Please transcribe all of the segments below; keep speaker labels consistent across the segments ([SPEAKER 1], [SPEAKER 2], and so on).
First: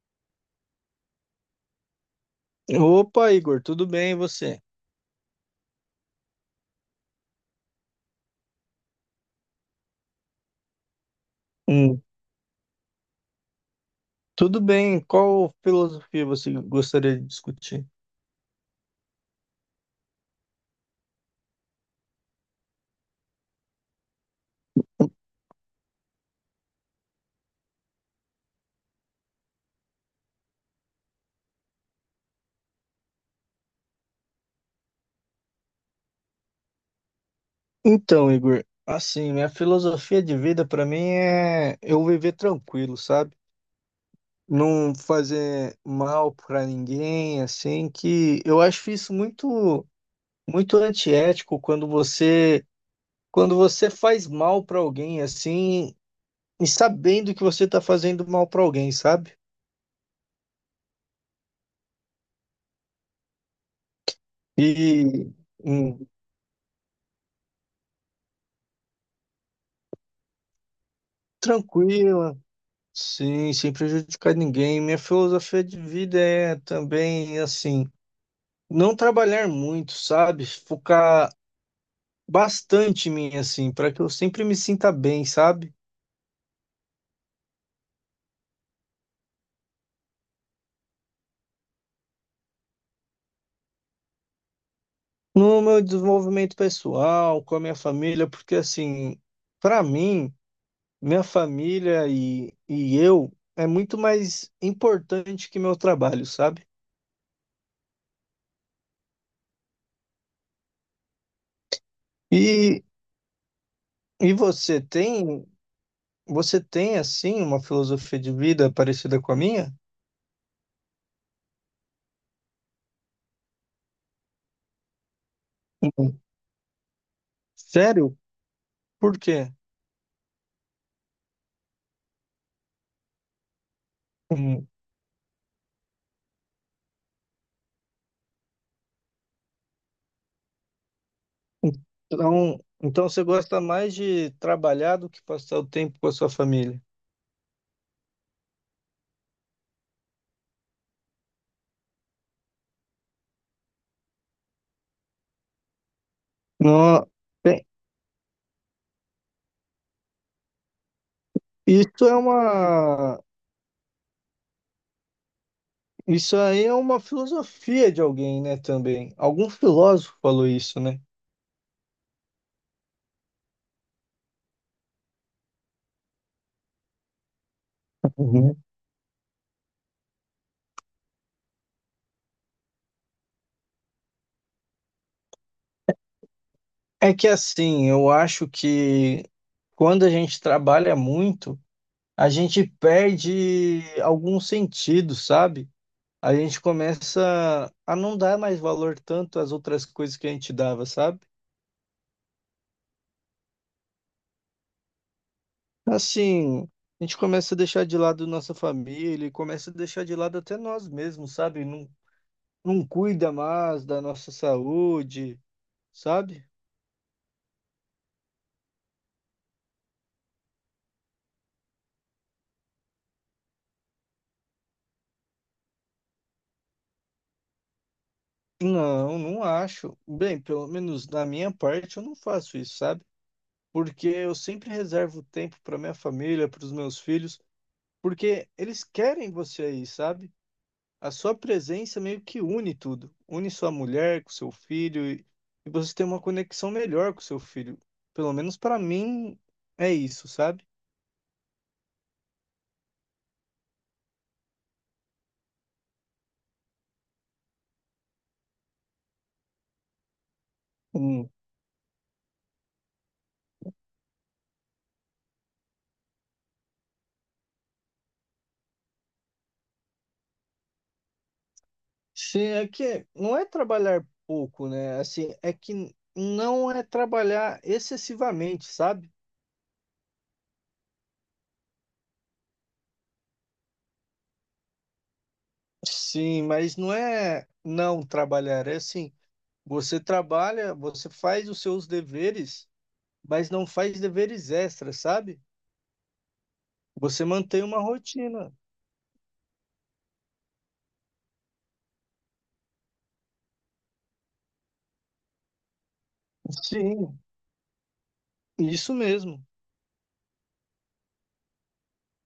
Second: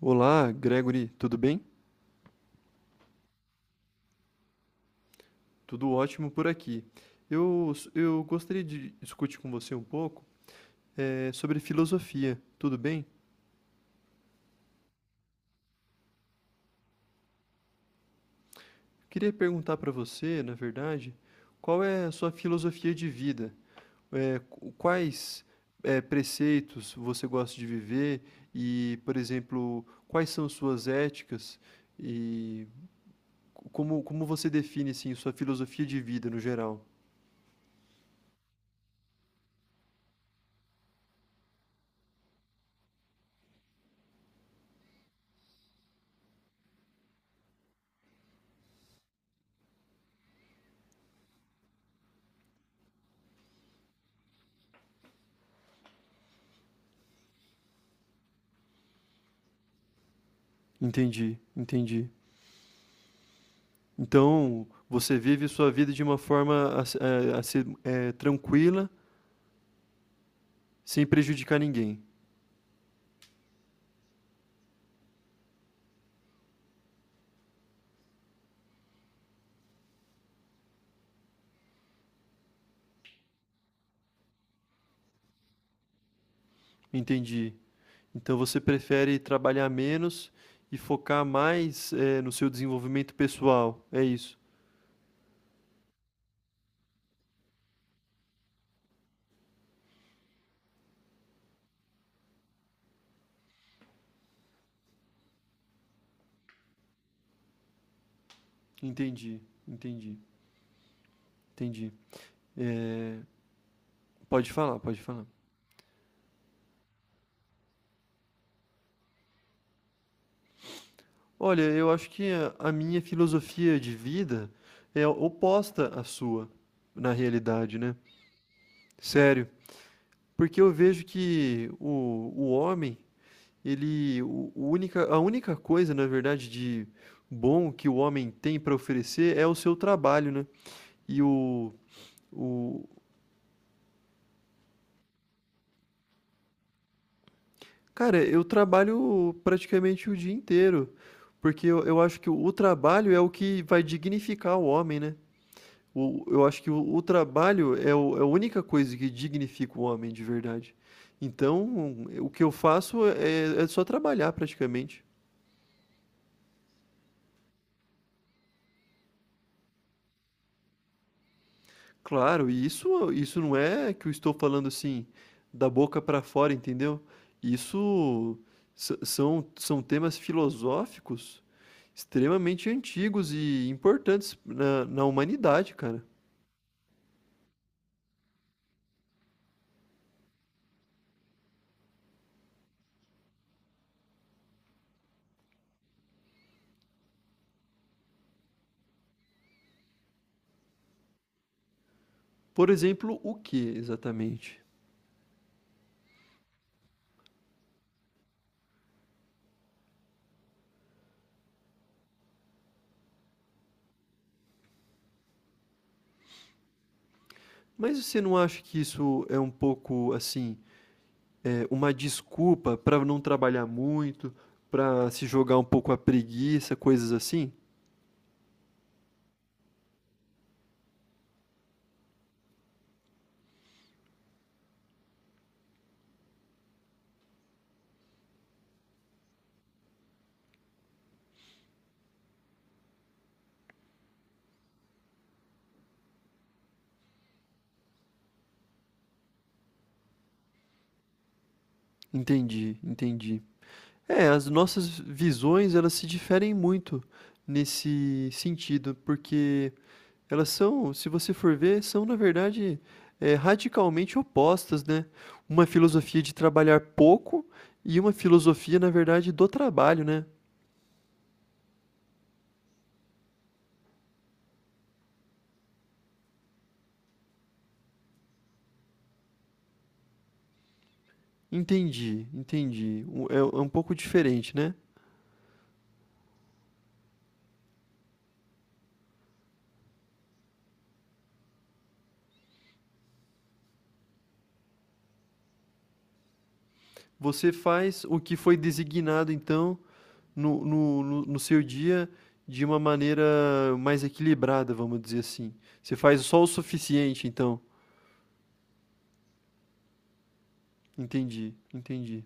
[SPEAKER 1] Olá, Gregory, tudo bem?
[SPEAKER 2] Opa, Igor, tudo bem e você?
[SPEAKER 1] Tudo ótimo por aqui. Eu gostaria de discutir com você um pouco sobre
[SPEAKER 2] Hum,
[SPEAKER 1] filosofia, tudo bem?
[SPEAKER 2] Tudo bem. Qual filosofia você gostaria de discutir?
[SPEAKER 1] Queria perguntar para você, na verdade, qual é a sua filosofia de vida? Quais preceitos você gosta de viver e, por exemplo, quais são suas éticas e como você define assim, sua filosofia de vida no geral?
[SPEAKER 2] Então, Igor, assim, minha filosofia de vida para mim é eu viver tranquilo, sabe? Não fazer mal para ninguém, assim, que eu acho isso muito muito antiético quando você faz mal para alguém assim, e sabendo que você tá fazendo mal para alguém, sabe?
[SPEAKER 1] Entendi, entendi. Então, você
[SPEAKER 2] E
[SPEAKER 1] vive sua vida de
[SPEAKER 2] hum,
[SPEAKER 1] uma forma a ser tranquila, sem prejudicar ninguém.
[SPEAKER 2] Tranquilo. Sim, sem prejudicar ninguém. Minha filosofia de vida é também assim, não trabalhar muito, sabe? Focar bastante em mim, assim, para que eu sempre me sinta bem, sabe?
[SPEAKER 1] Entendi. Então, você prefere trabalhar menos e focar mais no seu desenvolvimento pessoal. É isso.
[SPEAKER 2] No meu desenvolvimento pessoal, com a minha família, porque assim, para mim, minha família e eu é muito mais importante que meu trabalho, sabe?
[SPEAKER 1] Entendi, entendi, entendi.
[SPEAKER 2] E,
[SPEAKER 1] Eh,
[SPEAKER 2] e
[SPEAKER 1] pode falar,
[SPEAKER 2] você
[SPEAKER 1] pode falar.
[SPEAKER 2] tem, você tem assim uma filosofia de vida parecida com a minha?
[SPEAKER 1] Olha, eu acho que a minha filosofia de vida é oposta à sua, na realidade, né?
[SPEAKER 2] Sério? Por
[SPEAKER 1] Sério.
[SPEAKER 2] quê?
[SPEAKER 1] Porque eu vejo que o homem. Ele
[SPEAKER 2] Hum.
[SPEAKER 1] o única a única coisa, na verdade, de bom que o homem tem para oferecer é o seu trabalho, né. E
[SPEAKER 2] Então,
[SPEAKER 1] o
[SPEAKER 2] então você gosta mais de trabalhar do que passar o tempo com a sua família?
[SPEAKER 1] Cara, eu trabalho praticamente o dia inteiro, porque eu acho que o trabalho é o que vai dignificar o homem, né. O Eu acho que o
[SPEAKER 2] Não, bem,
[SPEAKER 1] trabalho é o é a única coisa que dignifica o homem de verdade. Então,
[SPEAKER 2] isso é
[SPEAKER 1] o que eu faço
[SPEAKER 2] uma,
[SPEAKER 1] é só trabalhar praticamente.
[SPEAKER 2] isso aí é uma filosofia de alguém, né, também. Algum filósofo falou isso, né?
[SPEAKER 1] Claro, e isso não é que eu estou falando, assim, da boca para fora, entendeu? Isso
[SPEAKER 2] Uhum.
[SPEAKER 1] s São temas filosóficos extremamente antigos e importantes na humanidade, cara.
[SPEAKER 2] É que assim, eu acho que quando a gente trabalha muito, a gente perde algum sentido, sabe? A gente começa a não dar mais valor tanto às outras coisas que a gente dava, sabe?
[SPEAKER 1] Por exemplo, o que exatamente?
[SPEAKER 2] Assim, a gente começa a deixar de lado nossa família, e começa a deixar de lado até nós mesmos, sabe? Não, não cuida mais da nossa saúde, sabe?
[SPEAKER 1] Mas você não acha que isso é um pouco, assim, uma desculpa para não trabalhar muito, para se jogar um pouco à preguiça, coisas assim?
[SPEAKER 2] Não, não acho. Bem, pelo menos na minha parte eu não faço isso, sabe? Porque eu sempre reservo tempo para minha família, para os meus filhos, porque eles querem você aí, sabe? A sua presença meio que une tudo. Une sua mulher com seu filho e você tem uma conexão melhor com seu filho. Pelo menos para mim é isso, sabe?
[SPEAKER 1] Entendi, entendi. É, as nossas visões, elas se diferem muito nesse sentido, porque elas são, se
[SPEAKER 2] Hum.
[SPEAKER 1] você for ver, são na verdade, radicalmente opostas, né. Uma filosofia de trabalhar pouco e uma filosofia, na verdade, do trabalho, né.
[SPEAKER 2] Se é que não é trabalhar pouco, né? Assim, é que não é trabalhar excessivamente, sabe?
[SPEAKER 1] Entendi, entendi. O É um pouco diferente, né.
[SPEAKER 2] Sim, mas não é não trabalhar, é assim, você trabalha, você faz os seus deveres, mas não faz deveres extras, sabe? Você
[SPEAKER 1] Você
[SPEAKER 2] mantém uma
[SPEAKER 1] faz o que
[SPEAKER 2] rotina.
[SPEAKER 1] foi designado, então, no seu dia de uma maneira mais equilibrada, vamos dizer assim. Você faz só o
[SPEAKER 2] Sim,
[SPEAKER 1] suficiente, então.
[SPEAKER 2] isso mesmo.
[SPEAKER 1] Entendi, entendi.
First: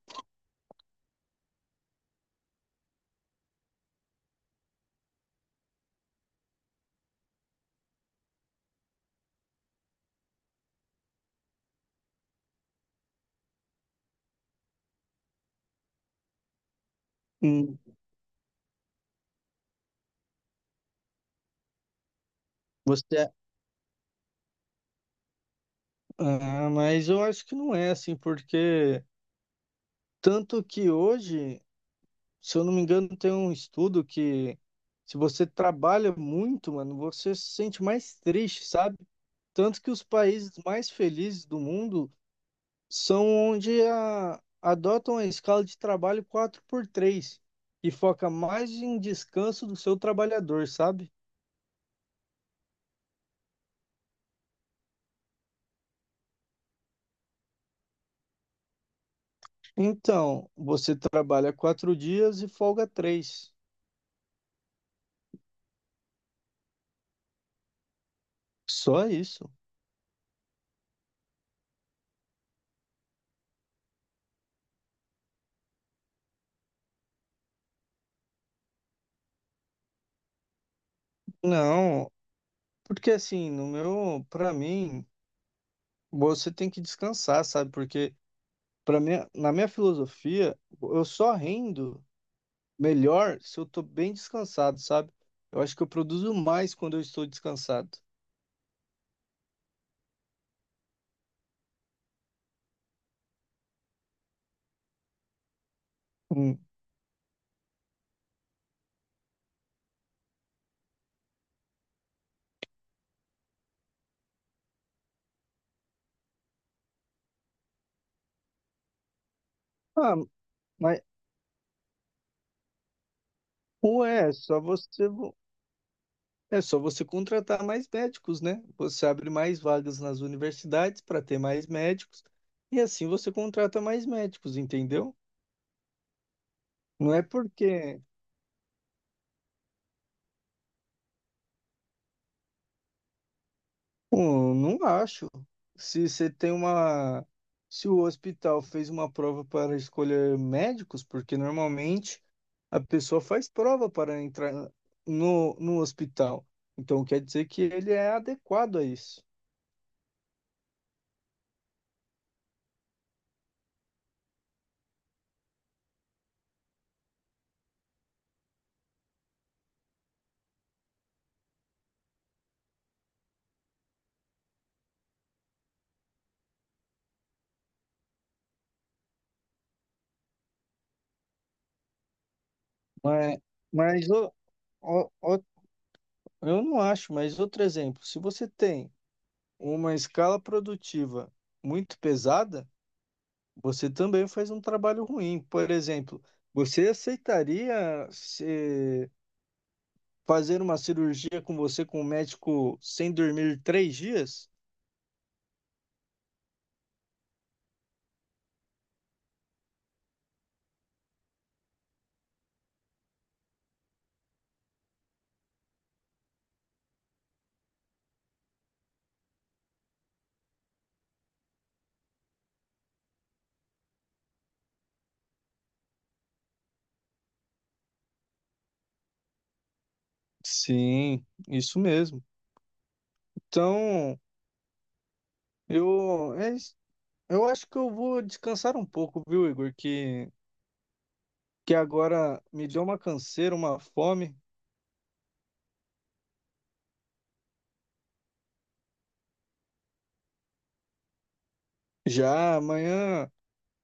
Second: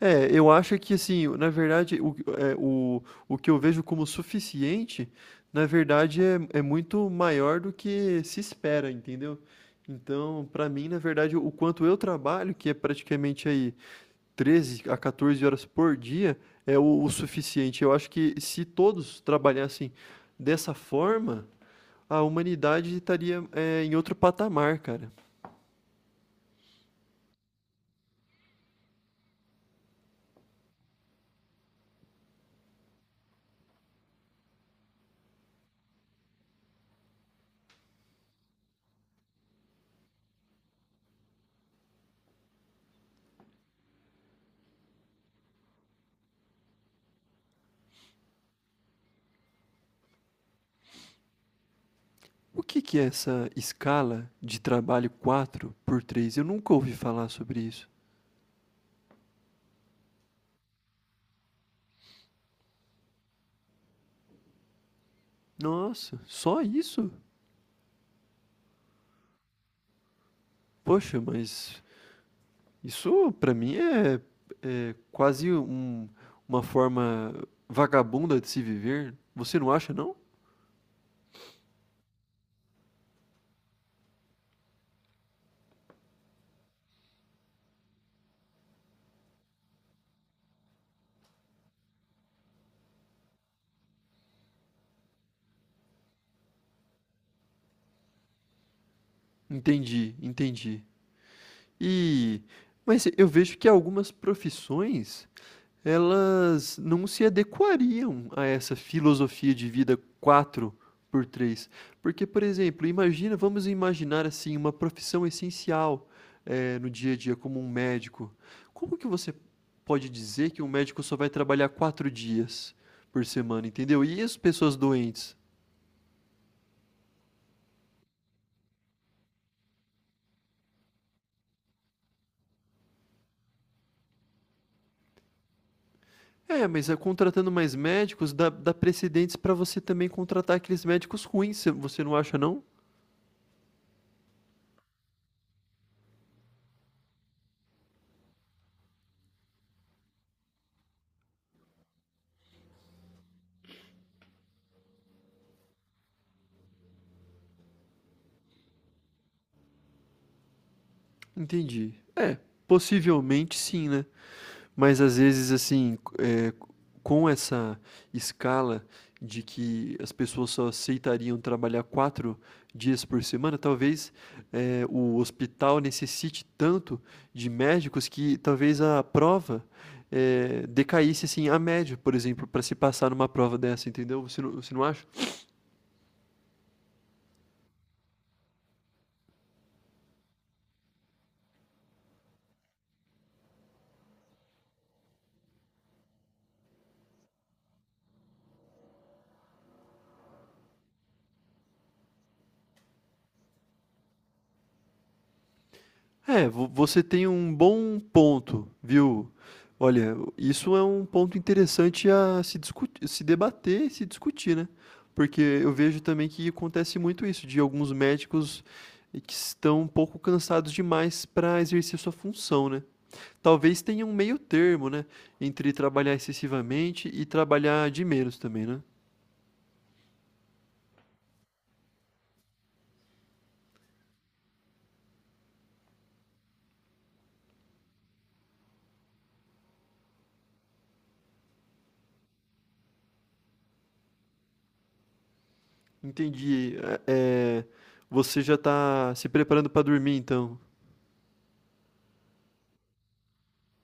[SPEAKER 1] É, eu acho que assim, na verdade, o que eu vejo como suficiente, na verdade, é muito maior do que se espera, entendeu? Então, para mim, na verdade, o quanto eu trabalho, que é praticamente aí treze a 14 horas por dia é o
[SPEAKER 2] Hum.
[SPEAKER 1] suficiente. Eu acho que se todos trabalhassem dessa forma, a humanidade
[SPEAKER 2] Você,
[SPEAKER 1] estaria em outro patamar, cara.
[SPEAKER 2] ah, mas eu acho que não é assim, porque tanto que hoje, se eu não me engano, tem um estudo que se você trabalha muito, mano, você se sente mais triste, sabe? Tanto que os países mais felizes do mundo são onde a- adotam a escala de trabalho 4 por 3 e foca mais em descanso do seu trabalhador, sabe?
[SPEAKER 1] O que é essa escala de trabalho 4 por 3? Eu nunca ouvi falar sobre isso.
[SPEAKER 2] Então, você trabalha 4 dias e folga 3.
[SPEAKER 1] Nossa, só isso?
[SPEAKER 2] Só isso.
[SPEAKER 1] Poxa, mas isso para mim é quase uma forma vagabunda de se viver. Você não acha, não?
[SPEAKER 2] Não, porque assim, no meu, para mim, você tem que descansar, sabe? Porque para mim, na minha filosofia, eu só rendo melhor se eu tô bem descansado, sabe? Eu acho que eu produzo mais quando eu estou descansado.
[SPEAKER 1] Entendi, entendi. E mas eu vejo que algumas profissões,
[SPEAKER 2] Hum.
[SPEAKER 1] elas não se adequariam a essa filosofia de vida quatro por três. Porque, por exemplo, imagina vamos imaginar, assim, uma profissão essencial, no dia a dia, como um médico. Como que você pode
[SPEAKER 2] Ah,
[SPEAKER 1] dizer que um
[SPEAKER 2] mas
[SPEAKER 1] médico só vai trabalhar 4 dias por semana, entendeu?
[SPEAKER 2] ué,
[SPEAKER 1] E as pessoas doentes?
[SPEAKER 2] é só você contratar mais médicos, né? Você abre mais vagas nas universidades para ter mais médicos e assim você contrata mais médicos, entendeu?
[SPEAKER 1] É, mas,
[SPEAKER 2] Não é
[SPEAKER 1] contratando mais
[SPEAKER 2] porque
[SPEAKER 1] médicos dá precedentes para você também contratar aqueles médicos ruins, você não acha não?
[SPEAKER 2] Pô, não acho. Se você tem uma. Se o hospital fez uma prova para escolher médicos, porque normalmente a pessoa faz prova para entrar no hospital. Então quer dizer que ele é adequado a isso.
[SPEAKER 1] Entendi. É, possivelmente sim, né? Mas às vezes, assim, é, com essa escala de que as pessoas só aceitariam trabalhar quatro dias por semana, talvez o hospital necessite tanto de médicos que talvez a prova decaísse assim a média, por exemplo, para se passar numa
[SPEAKER 2] Mas,
[SPEAKER 1] prova dessa,
[SPEAKER 2] mas
[SPEAKER 1] entendeu?
[SPEAKER 2] o-
[SPEAKER 1] Você não acha?
[SPEAKER 2] o- o- eu não acho, mas outro exemplo, se você tem uma escala produtiva muito pesada, você também faz um trabalho ruim. Por exemplo, você aceitaria ser. Fazer uma cirurgia com você, com o médico, sem dormir 3 dias?
[SPEAKER 1] É, vo você tem um bom ponto, viu. Olha, isso é um ponto interessante a se discutir, se debater e se discutir, né. Porque eu vejo também que acontece muito isso, de alguns médicos que estão um pouco cansados demais para exercer sua função, né. Talvez tenha um meio termo, né, entre trabalhar excessivamente e trabalhar de menos também, né.
[SPEAKER 2] Sim, isso mesmo. Então, é isso. Eu acho que eu vou descansar um pouco, viu, Igor? Que agora me deu uma canseira, uma fome.
[SPEAKER 1] Entendi. Você já está se preparando para dormir então?
[SPEAKER 2] Já amanhã,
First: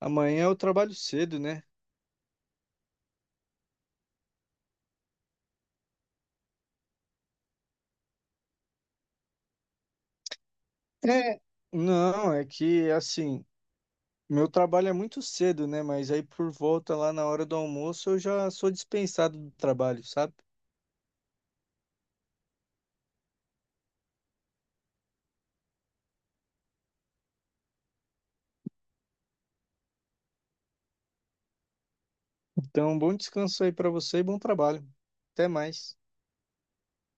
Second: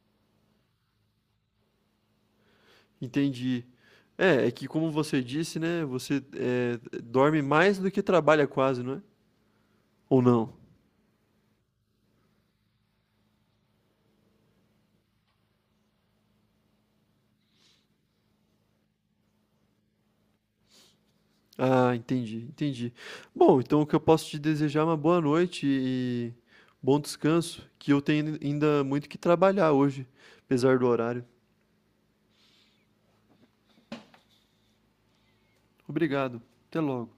[SPEAKER 2] amanhã eu trabalho cedo, né?
[SPEAKER 1] Entendi. É, é que como você disse, né, você dorme mais do que trabalha quase, não é? Ou não?
[SPEAKER 2] É, não, é que assim, meu trabalho é muito cedo, né? Mas aí por volta lá na hora do almoço eu já sou dispensado do trabalho, sabe?
[SPEAKER 1] Ah, entendi, entendi. Bom, então o que eu posso te desejar é uma boa noite e bom descanso, que eu tenho ainda muito que trabalhar hoje, apesar do horário.
[SPEAKER 2] Então, bom descanso aí para você e bom trabalho. Até mais.
[SPEAKER 1] Obrigado. Até logo.